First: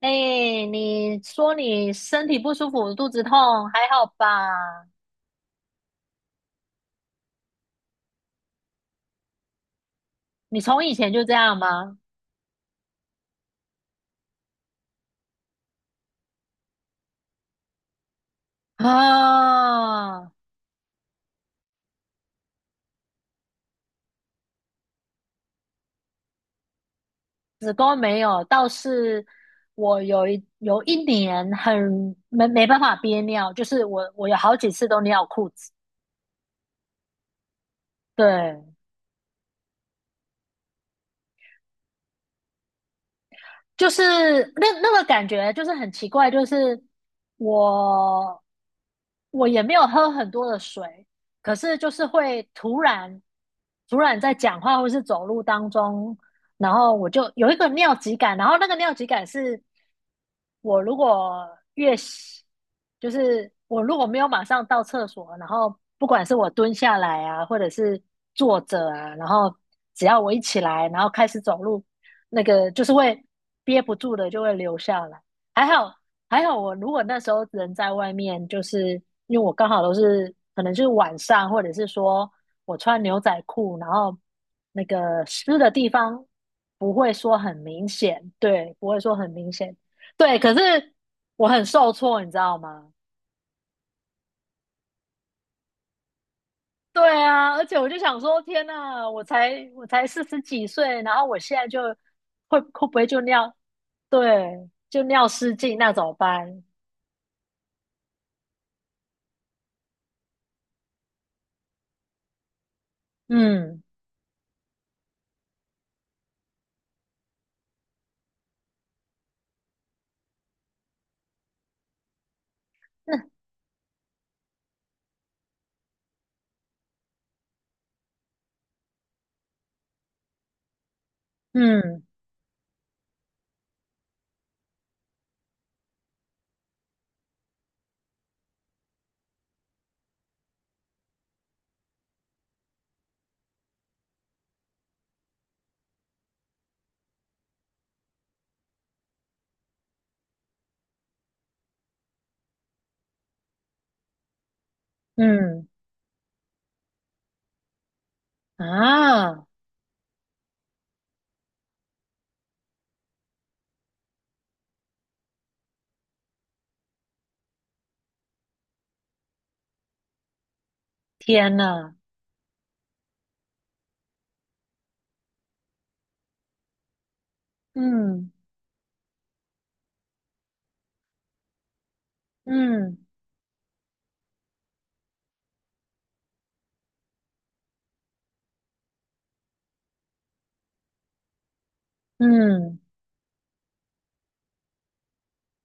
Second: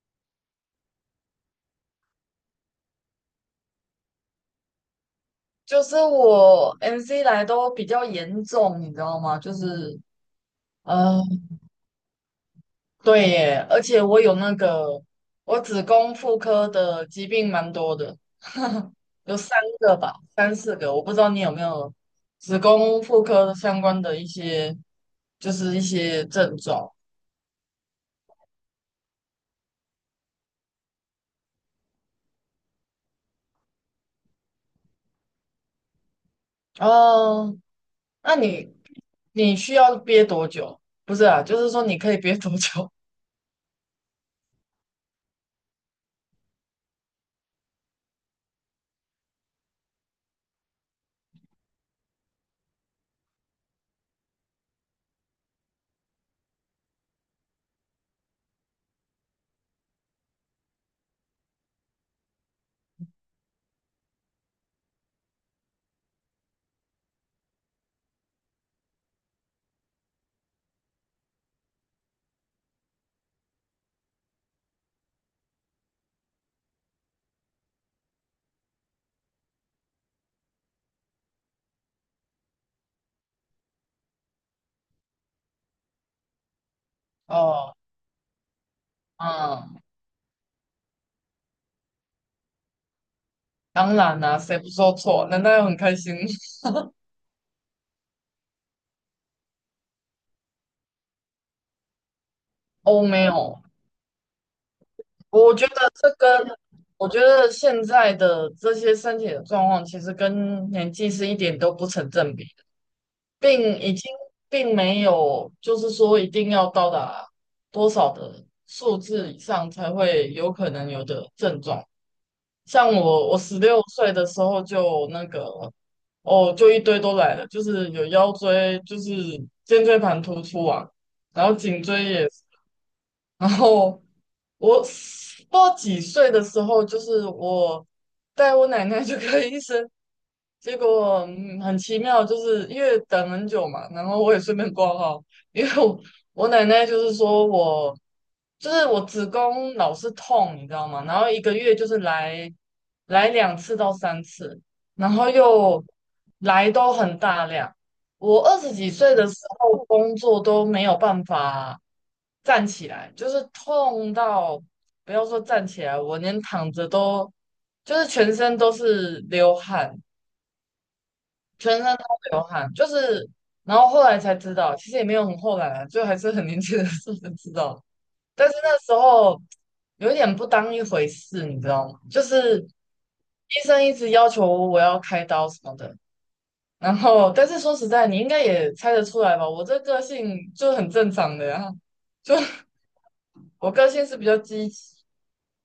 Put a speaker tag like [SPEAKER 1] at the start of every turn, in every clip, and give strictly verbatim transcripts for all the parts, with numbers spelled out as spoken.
[SPEAKER 1] 哎，你说你身体不舒服，肚子痛，还好吧？
[SPEAKER 2] 就是我 M C 来都比较严重，你知道吗？就是，
[SPEAKER 1] 你从以前
[SPEAKER 2] 呃，
[SPEAKER 1] 就这样吗？
[SPEAKER 2] 对耶，而且我有那个，我子宫妇科的疾病蛮多的，有三个吧，
[SPEAKER 1] 啊，
[SPEAKER 2] 三四个，我不知道你有没有子宫妇科相关的一些，就是一些症状。
[SPEAKER 1] 子宫没有，倒是我有一有一年很没没办法憋尿，就是我我有好几次都尿裤子。
[SPEAKER 2] 哦，那
[SPEAKER 1] 对，
[SPEAKER 2] 你你需要憋多久？不是啊，就是说你可以憋多久？
[SPEAKER 1] 就是那那个感觉就是很奇怪，就是我我也没有喝很多的水，可是就是会突然突然在讲话或是走路当中，然后我就有一个尿急感，然后那个尿急感是我如果越洗，就是我如果没有马上到厕所，然后不管是我蹲下来啊，或者是坐着啊，然后只要我一起来，然后开始走路，那个就是会憋不住的就会流下来。还好还好，我如果那时候人在外面，就是因为我刚好都是可能就是晚上，或者是说我穿牛仔裤，然后那个湿的地方不会说很
[SPEAKER 2] 哦，
[SPEAKER 1] 明显，对，不会说很明显。
[SPEAKER 2] 嗯，
[SPEAKER 1] 对，可是我很受挫，你知道吗？
[SPEAKER 2] 当然啦、谁不说错？难道要很开心？
[SPEAKER 1] 对啊，而且我就想说，天呐，我才我才四十几岁，然后我现在就会 会不
[SPEAKER 2] 哦，
[SPEAKER 1] 会就
[SPEAKER 2] 没
[SPEAKER 1] 尿，
[SPEAKER 2] 有，
[SPEAKER 1] 对，就尿失
[SPEAKER 2] 我觉得
[SPEAKER 1] 禁，那怎
[SPEAKER 2] 这
[SPEAKER 1] 么
[SPEAKER 2] 跟
[SPEAKER 1] 办？
[SPEAKER 2] 我觉得现在的这些身体的状况，其实跟年纪是一点都不成正比的，并
[SPEAKER 1] 嗯，
[SPEAKER 2] 已经并没有就是说一定要到达多少的数字以上才会有可能有的症状。像
[SPEAKER 1] 那
[SPEAKER 2] 我，我十六岁的时候就那个哦，就一堆都来了，就是有腰椎，就是肩椎盘突出啊，然后颈
[SPEAKER 1] 嗯
[SPEAKER 2] 椎也是。然后我不知道几岁的时候，就是我带我奶奶去看医生，结果嗯很奇妙，就是因为等很久嘛，然后我也顺便挂号，因为我我奶奶就是说我就是我子宫老是痛，你知道吗？然后一个月就是来来两次到三次，然后
[SPEAKER 1] 嗯
[SPEAKER 2] 又来都很大量。我二十几岁的时
[SPEAKER 1] 啊，
[SPEAKER 2] 候工作都没有办法。站起来，就是痛到不要说站起来，我连躺着都就是全身都是流汗，
[SPEAKER 1] 天
[SPEAKER 2] 全身
[SPEAKER 1] 呐，
[SPEAKER 2] 都流汗，就是然后后来才知道，其实也没有很后来啊，就还是很年轻的时候才知道，
[SPEAKER 1] 嗯
[SPEAKER 2] 但是那时候有一点不当一回事，你知道吗？就是
[SPEAKER 1] 嗯
[SPEAKER 2] 医生一直要求我要开刀什么的。然后，但是说实在，你应该也猜得出来吧？我这个性就很正常的呀、就
[SPEAKER 1] 嗯，
[SPEAKER 2] 我个性是比较积极，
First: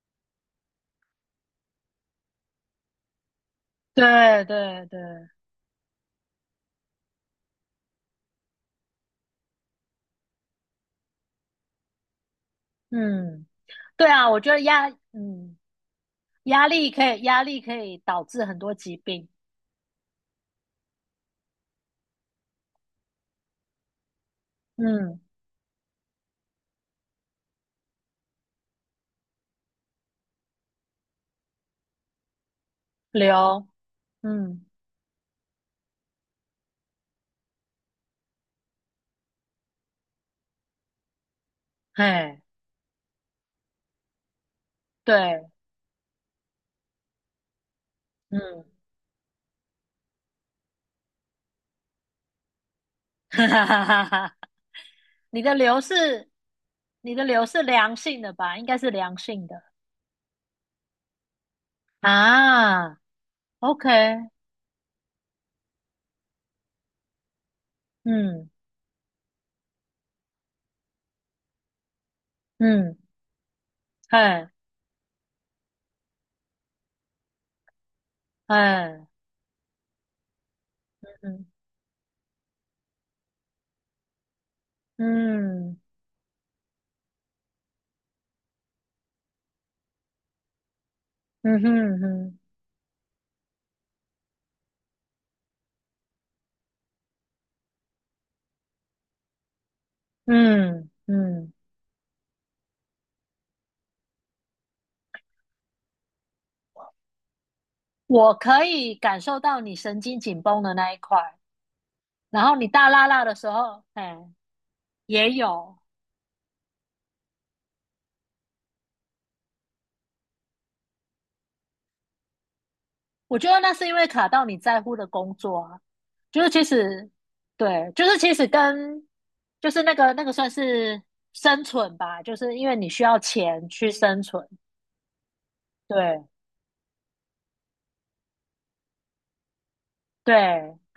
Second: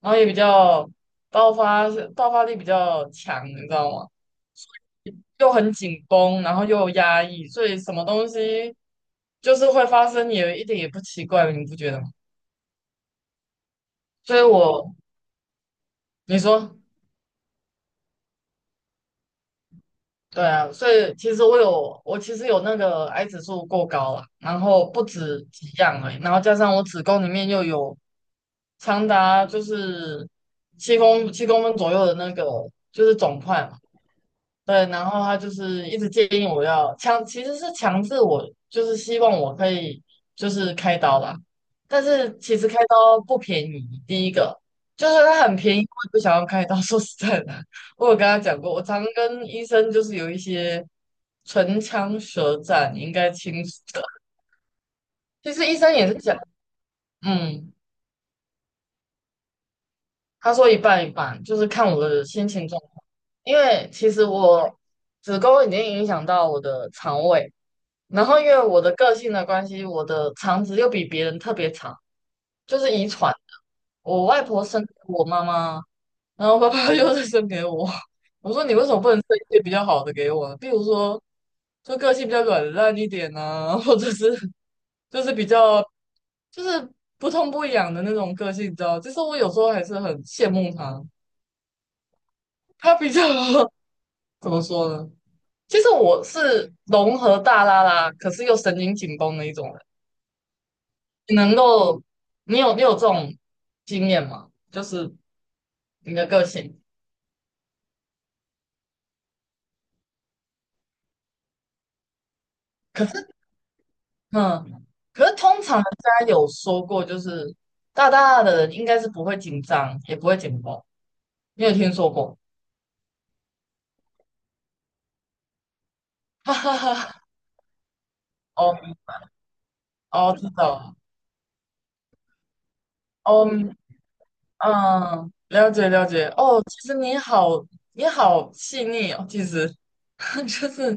[SPEAKER 2] 然后也比较爆发爆发力比较强，你知道吗？
[SPEAKER 1] 对对对，
[SPEAKER 2] 又很紧绷，然后又有压抑，所以什么东西就是会发生，也一点也不奇怪，你不觉得吗？
[SPEAKER 1] 嗯，对啊，
[SPEAKER 2] 所
[SPEAKER 1] 我
[SPEAKER 2] 以
[SPEAKER 1] 觉得压
[SPEAKER 2] 我，
[SPEAKER 1] 嗯
[SPEAKER 2] 你
[SPEAKER 1] 压
[SPEAKER 2] 说，
[SPEAKER 1] 力可以压力可以导致很多疾病，
[SPEAKER 2] 对啊，所以其实我有，我其实有那个癌指数过高了，然后不
[SPEAKER 1] 嗯，
[SPEAKER 2] 止几样而已，然后加上我子宫里面又有长达就是七公七公分左右的那个就是肿块，
[SPEAKER 1] 流，
[SPEAKER 2] 嘛。
[SPEAKER 1] 嗯。
[SPEAKER 2] 对，然后他就是一直建议我要强，其实是强制我，就是希望我可以就是开刀啦。但是
[SPEAKER 1] 嘿，
[SPEAKER 2] 其实开刀不便宜，第一个就是它
[SPEAKER 1] 对，
[SPEAKER 2] 很便宜，我也不想要开刀。说实在的，我有跟他讲
[SPEAKER 1] 嗯，
[SPEAKER 2] 过，我常跟医生就是有一些唇枪舌战，你应 该
[SPEAKER 1] 哈
[SPEAKER 2] 清
[SPEAKER 1] 哈
[SPEAKER 2] 楚
[SPEAKER 1] 哈
[SPEAKER 2] 的。
[SPEAKER 1] 哈哈，你
[SPEAKER 2] 其
[SPEAKER 1] 的
[SPEAKER 2] 实医
[SPEAKER 1] 流
[SPEAKER 2] 生也是
[SPEAKER 1] 是，
[SPEAKER 2] 讲，
[SPEAKER 1] 你的流是
[SPEAKER 2] 嗯，
[SPEAKER 1] 良性的吧？应该是良性的
[SPEAKER 2] 他说一半一半，就是看我的心情状况，
[SPEAKER 1] 啊。
[SPEAKER 2] 因为其
[SPEAKER 1] OK，
[SPEAKER 2] 实我子宫已经影响到我的肠胃。然后因
[SPEAKER 1] 嗯
[SPEAKER 2] 为我的个性的关系，我的肠子又比别人特别长，就是
[SPEAKER 1] 嗯，
[SPEAKER 2] 遗传。我外
[SPEAKER 1] 嘿，
[SPEAKER 2] 婆生给我妈妈，然后爸爸 又是生给我。我说你为什么
[SPEAKER 1] 嘿，
[SPEAKER 2] 不能生一些比较好的给我呢？比如说，
[SPEAKER 1] 嗯
[SPEAKER 2] 就个性比较软烂一点啊，或者是就是比
[SPEAKER 1] 嗯
[SPEAKER 2] 较就是不痛不痒的那种个性，你知道？其实我有时候还是很羡慕他，
[SPEAKER 1] 嗯哼哼，
[SPEAKER 2] 他比较 怎么说呢？其实我是融合大拉拉，可是又神经紧绷的一种人。
[SPEAKER 1] 嗯
[SPEAKER 2] 你
[SPEAKER 1] 嗯，
[SPEAKER 2] 能够，你有你有这种经验吗？就是你的个性，
[SPEAKER 1] 我可以感受到你神经紧绷的那一块，然后你大
[SPEAKER 2] 可
[SPEAKER 1] 拉拉
[SPEAKER 2] 是
[SPEAKER 1] 的时候，哎，
[SPEAKER 2] 嗯，可
[SPEAKER 1] 也
[SPEAKER 2] 是通常
[SPEAKER 1] 有，
[SPEAKER 2] 人家有说过，就是大大的人应该是不会紧张，也不会紧绷。你有听说过？
[SPEAKER 1] 我觉得那是因为卡到你在乎的工作啊，就 是
[SPEAKER 2] 哈
[SPEAKER 1] 其
[SPEAKER 2] 哈
[SPEAKER 1] 实，
[SPEAKER 2] 哈。
[SPEAKER 1] 对，就是其实
[SPEAKER 2] 哦
[SPEAKER 1] 跟就是那个那个
[SPEAKER 2] 哦，知
[SPEAKER 1] 算
[SPEAKER 2] 道了。
[SPEAKER 1] 是生存吧，就是因为你需要
[SPEAKER 2] 哦
[SPEAKER 1] 钱
[SPEAKER 2] 嗯，
[SPEAKER 1] 去生存，
[SPEAKER 2] 嗯了解了
[SPEAKER 1] 对
[SPEAKER 2] 解。哦，其实你好，你好细腻哦，其实 就
[SPEAKER 1] 对，
[SPEAKER 2] 是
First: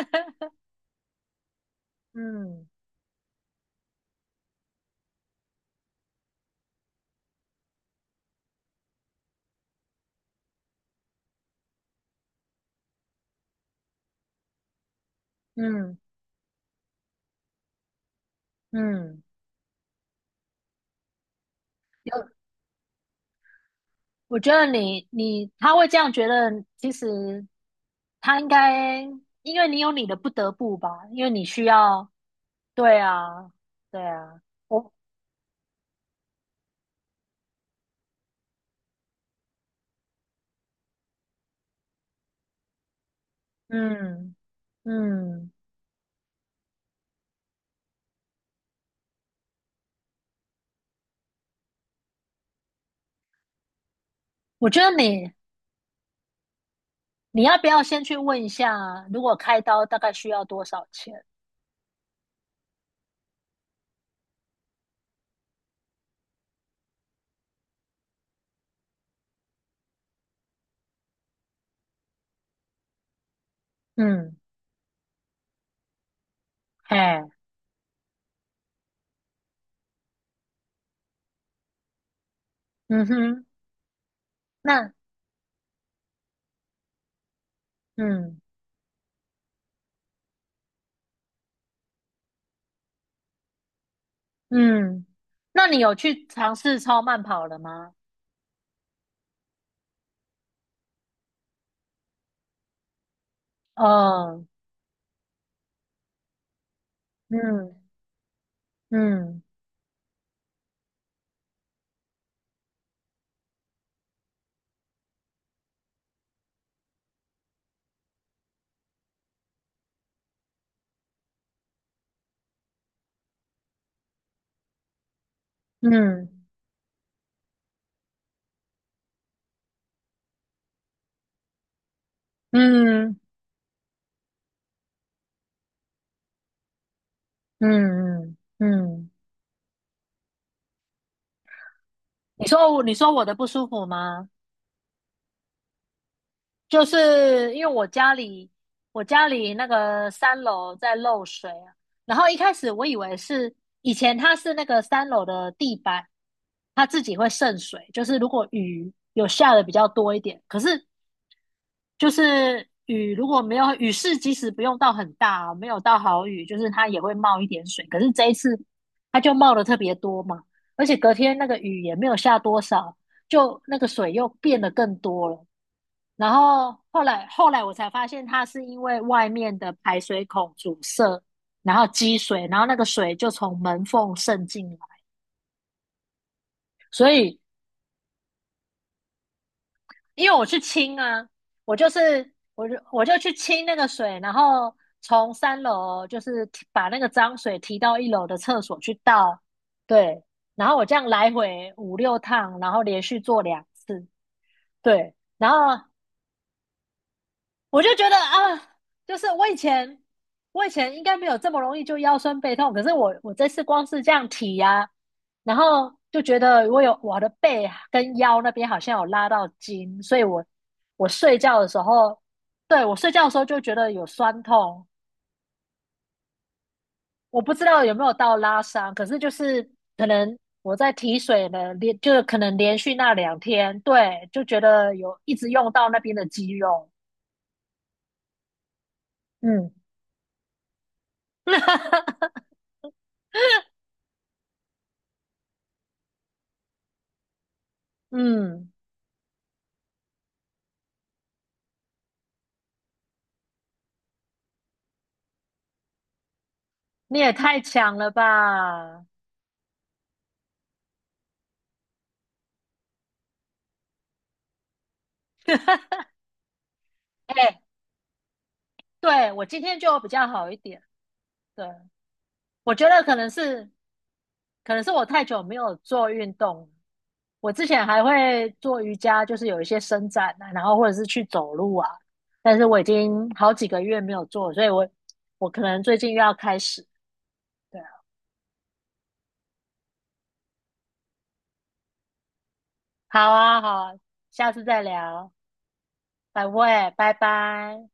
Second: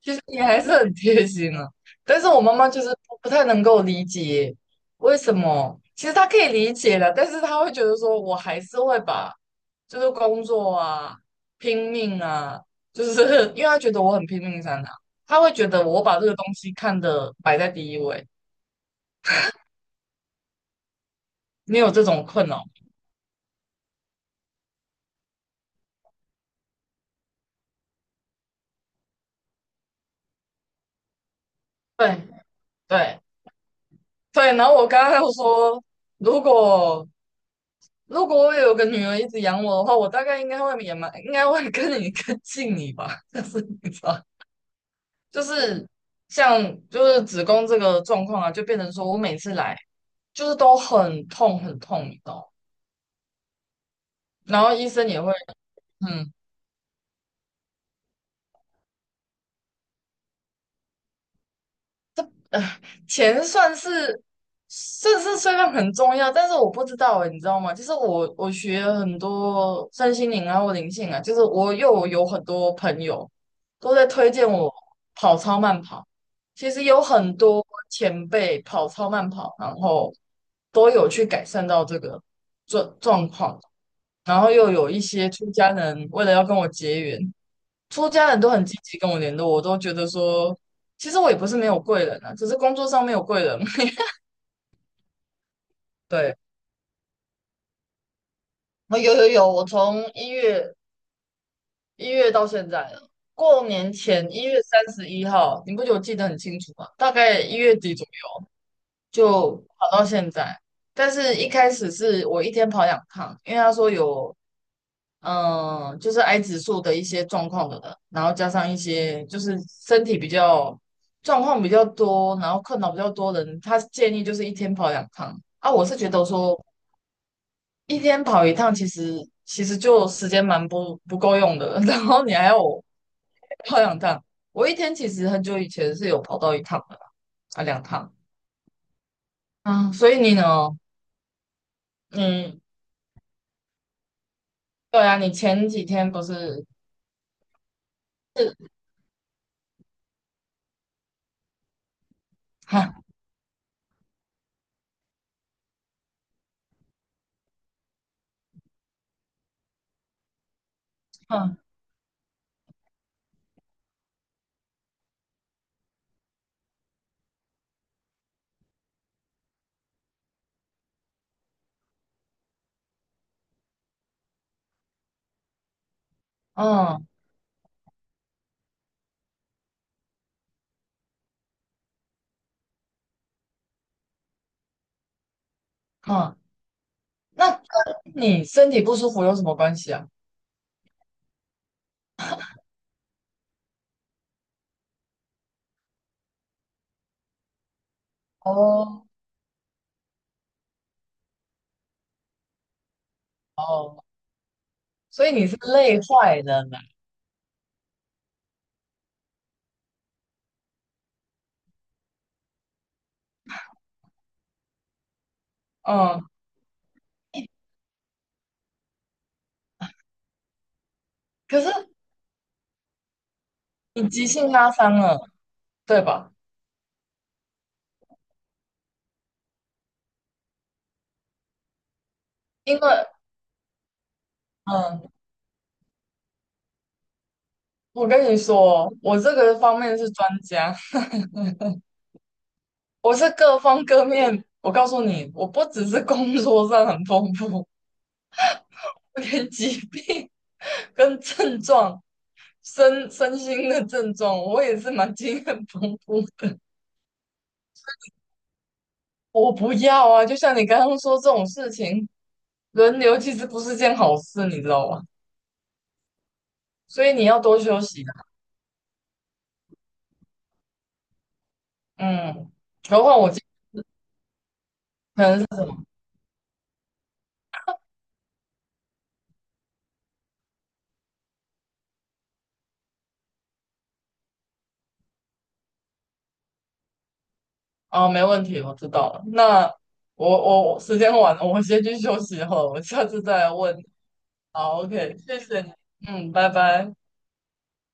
[SPEAKER 2] 其实你 还是很贴心啊，但是我妈
[SPEAKER 1] 嗯
[SPEAKER 2] 妈就是不不太能够理解为什么。其实她可以理解的，但是她会觉得说，我还是会把就是工作啊、拼命啊，就是 因为她觉得我很拼命在哪，她会觉得
[SPEAKER 1] 嗯
[SPEAKER 2] 我把这个东西看的摆在第一位。
[SPEAKER 1] 嗯，
[SPEAKER 2] 你有这种
[SPEAKER 1] 有，
[SPEAKER 2] 困扰吗？
[SPEAKER 1] 我觉得你你他会这样觉得，其实他应该因为你有你的不得不吧，因为你需要，
[SPEAKER 2] 对
[SPEAKER 1] 对
[SPEAKER 2] 对
[SPEAKER 1] 啊对啊，
[SPEAKER 2] 对，然后我
[SPEAKER 1] 我
[SPEAKER 2] 刚刚又说，如果如果我有个女儿一直养我的话，我大概应该会也蛮，应该会跟你更近你吧。但是你知道，
[SPEAKER 1] 嗯。
[SPEAKER 2] 就
[SPEAKER 1] 嗯
[SPEAKER 2] 是像就是子宫这个状况啊，就变成说我每次来就是都很痛很痛，你知道吗？然
[SPEAKER 1] 我
[SPEAKER 2] 后
[SPEAKER 1] 觉
[SPEAKER 2] 医
[SPEAKER 1] 得
[SPEAKER 2] 生也
[SPEAKER 1] 你
[SPEAKER 2] 会，嗯。
[SPEAKER 1] 你要不要先去问一下，如果开刀大概需要多少钱？
[SPEAKER 2] 呃，钱算是算是虽然很重要，但是我不知道欸，你知道吗？就是我我学了很多身心灵啊或灵性啊，就是我又有很多朋友都在推
[SPEAKER 1] 嗯，
[SPEAKER 2] 荐我跑超慢跑。其实
[SPEAKER 1] 嘿，
[SPEAKER 2] 有很多前辈跑超慢跑，然后都有去改善到这个状
[SPEAKER 1] 嗯
[SPEAKER 2] 状
[SPEAKER 1] 哼，
[SPEAKER 2] 况，然后又有
[SPEAKER 1] 那
[SPEAKER 2] 一些出家人为了要跟我结缘，出家
[SPEAKER 1] 嗯
[SPEAKER 2] 人都很积极跟我联络，我都觉得说，其实我也不是没有贵人啊，只是工作上没有贵人。
[SPEAKER 1] 嗯，那你有去
[SPEAKER 2] 对，
[SPEAKER 1] 尝试超慢跑了吗？
[SPEAKER 2] 哦有有有，我从一月一月到现在了过年前
[SPEAKER 1] 哦，
[SPEAKER 2] 一月三十一号，你不觉得我记得很清楚吗？大概一
[SPEAKER 1] 嗯
[SPEAKER 2] 月底左右
[SPEAKER 1] 嗯
[SPEAKER 2] 就跑到现在，但是一开始是我一天跑两趟，因为他说有嗯，就是癌指数的一些状况的人，然后加上一些就是身体比较状况比较多，然后困扰比较多的人，他建议就是一天跑两趟啊。我是觉得
[SPEAKER 1] 嗯
[SPEAKER 2] 说一天跑一趟，其实其实就时间蛮不不够用的，然后你还要我
[SPEAKER 1] 嗯
[SPEAKER 2] 跑两趟，我一天其实很久以前是有跑到一趟的啦啊，两趟
[SPEAKER 1] 嗯嗯嗯，
[SPEAKER 2] 啊，所以你呢？
[SPEAKER 1] 你
[SPEAKER 2] 嗯，
[SPEAKER 1] 说我你说我的不舒服吗？
[SPEAKER 2] 对啊，你前几天不是，
[SPEAKER 1] 就是因为我家里我家里那个三楼在漏水啊，然后 一开始我
[SPEAKER 2] 哈，
[SPEAKER 1] 以为是以前它是那个三楼的地板，它自己会渗水，就是如果雨有下的比较多一点，可是
[SPEAKER 2] 嗯
[SPEAKER 1] 就是雨如果没有雨势，即使不用到很大哦没有到好雨，就是它也会冒一点水，可是这一次它就冒的特别多嘛，而且隔天那个雨也没有下多少，就那个水又变得更多了。然后后
[SPEAKER 2] 嗯
[SPEAKER 1] 来后来我才发现，它是因为外面的排水孔阻塞，然后积水，然后那个水就从门缝渗进来。
[SPEAKER 2] 嗯，
[SPEAKER 1] 所以
[SPEAKER 2] 那。你身体不舒服有什么关系啊？
[SPEAKER 1] 因为我去清啊，我就是我就我就去清那个水，然后从三楼就是提把那个脏水提到一楼的厕所去
[SPEAKER 2] 哦
[SPEAKER 1] 倒，对，然后我这样来回五六趟，然后连续做两
[SPEAKER 2] 哦，
[SPEAKER 1] 次，对，
[SPEAKER 2] 所以你
[SPEAKER 1] 然
[SPEAKER 2] 是
[SPEAKER 1] 后
[SPEAKER 2] 累坏了嘛？
[SPEAKER 1] 我就觉得啊，就是我以前我以前应该没有这么容易就腰酸背痛，可是我我这次光是这样提呀、啊然后就
[SPEAKER 2] 嗯，
[SPEAKER 1] 觉得我有我的背跟腰那边好像有拉到筋，所以我我睡觉
[SPEAKER 2] 可
[SPEAKER 1] 的
[SPEAKER 2] 是
[SPEAKER 1] 时候，对，我睡觉的时候就觉得有
[SPEAKER 2] 你急
[SPEAKER 1] 酸
[SPEAKER 2] 性拉
[SPEAKER 1] 痛，
[SPEAKER 2] 伤了，对吧？
[SPEAKER 1] 我不知道有没有到拉伤，可是就是可能我在提水呢，连就是可能连
[SPEAKER 2] 因
[SPEAKER 1] 续
[SPEAKER 2] 为
[SPEAKER 1] 那两天，对，就觉得
[SPEAKER 2] 嗯，
[SPEAKER 1] 有一直用到那边的肌肉，
[SPEAKER 2] 我跟你说，我这个
[SPEAKER 1] 嗯
[SPEAKER 2] 方面是专家，我是各方各面。我告诉你，我不只是工作上很丰富，
[SPEAKER 1] 嗯。
[SPEAKER 2] 我连疾病跟症状、身身心的症状，我也是蛮经验丰富的。
[SPEAKER 1] 你也太强了吧！
[SPEAKER 2] 我不要啊！就像你刚刚说这种事情，轮流其实不是件好事，你知道吗？所以你要多
[SPEAKER 1] 哎，
[SPEAKER 2] 休息的。
[SPEAKER 1] 对，我今天就比较好一点。对，
[SPEAKER 2] 嗯，
[SPEAKER 1] 我觉得
[SPEAKER 2] 何
[SPEAKER 1] 可
[SPEAKER 2] 况
[SPEAKER 1] 能
[SPEAKER 2] 我今天。
[SPEAKER 1] 是，可能是我太
[SPEAKER 2] 可能
[SPEAKER 1] 久
[SPEAKER 2] 是
[SPEAKER 1] 没
[SPEAKER 2] 什
[SPEAKER 1] 有
[SPEAKER 2] 么？
[SPEAKER 1] 做运动了我之前还会做瑜伽，就是有一些伸展啊，然后或者是去走路啊。但是我已经好几个月没有做了所以我我可能最近又要开始。对啊，
[SPEAKER 2] 啊？没问题，我知道了。那我我我时间晚了，我先去休息好了，我下次
[SPEAKER 1] 好
[SPEAKER 2] 再来
[SPEAKER 1] 啊，好
[SPEAKER 2] 问你。
[SPEAKER 1] 啊，下次
[SPEAKER 2] 好
[SPEAKER 1] 再
[SPEAKER 2] ，OK,
[SPEAKER 1] 聊，
[SPEAKER 2] 谢谢你。嗯，
[SPEAKER 1] 拜
[SPEAKER 2] 拜
[SPEAKER 1] 拜，
[SPEAKER 2] 拜。
[SPEAKER 1] 拜拜。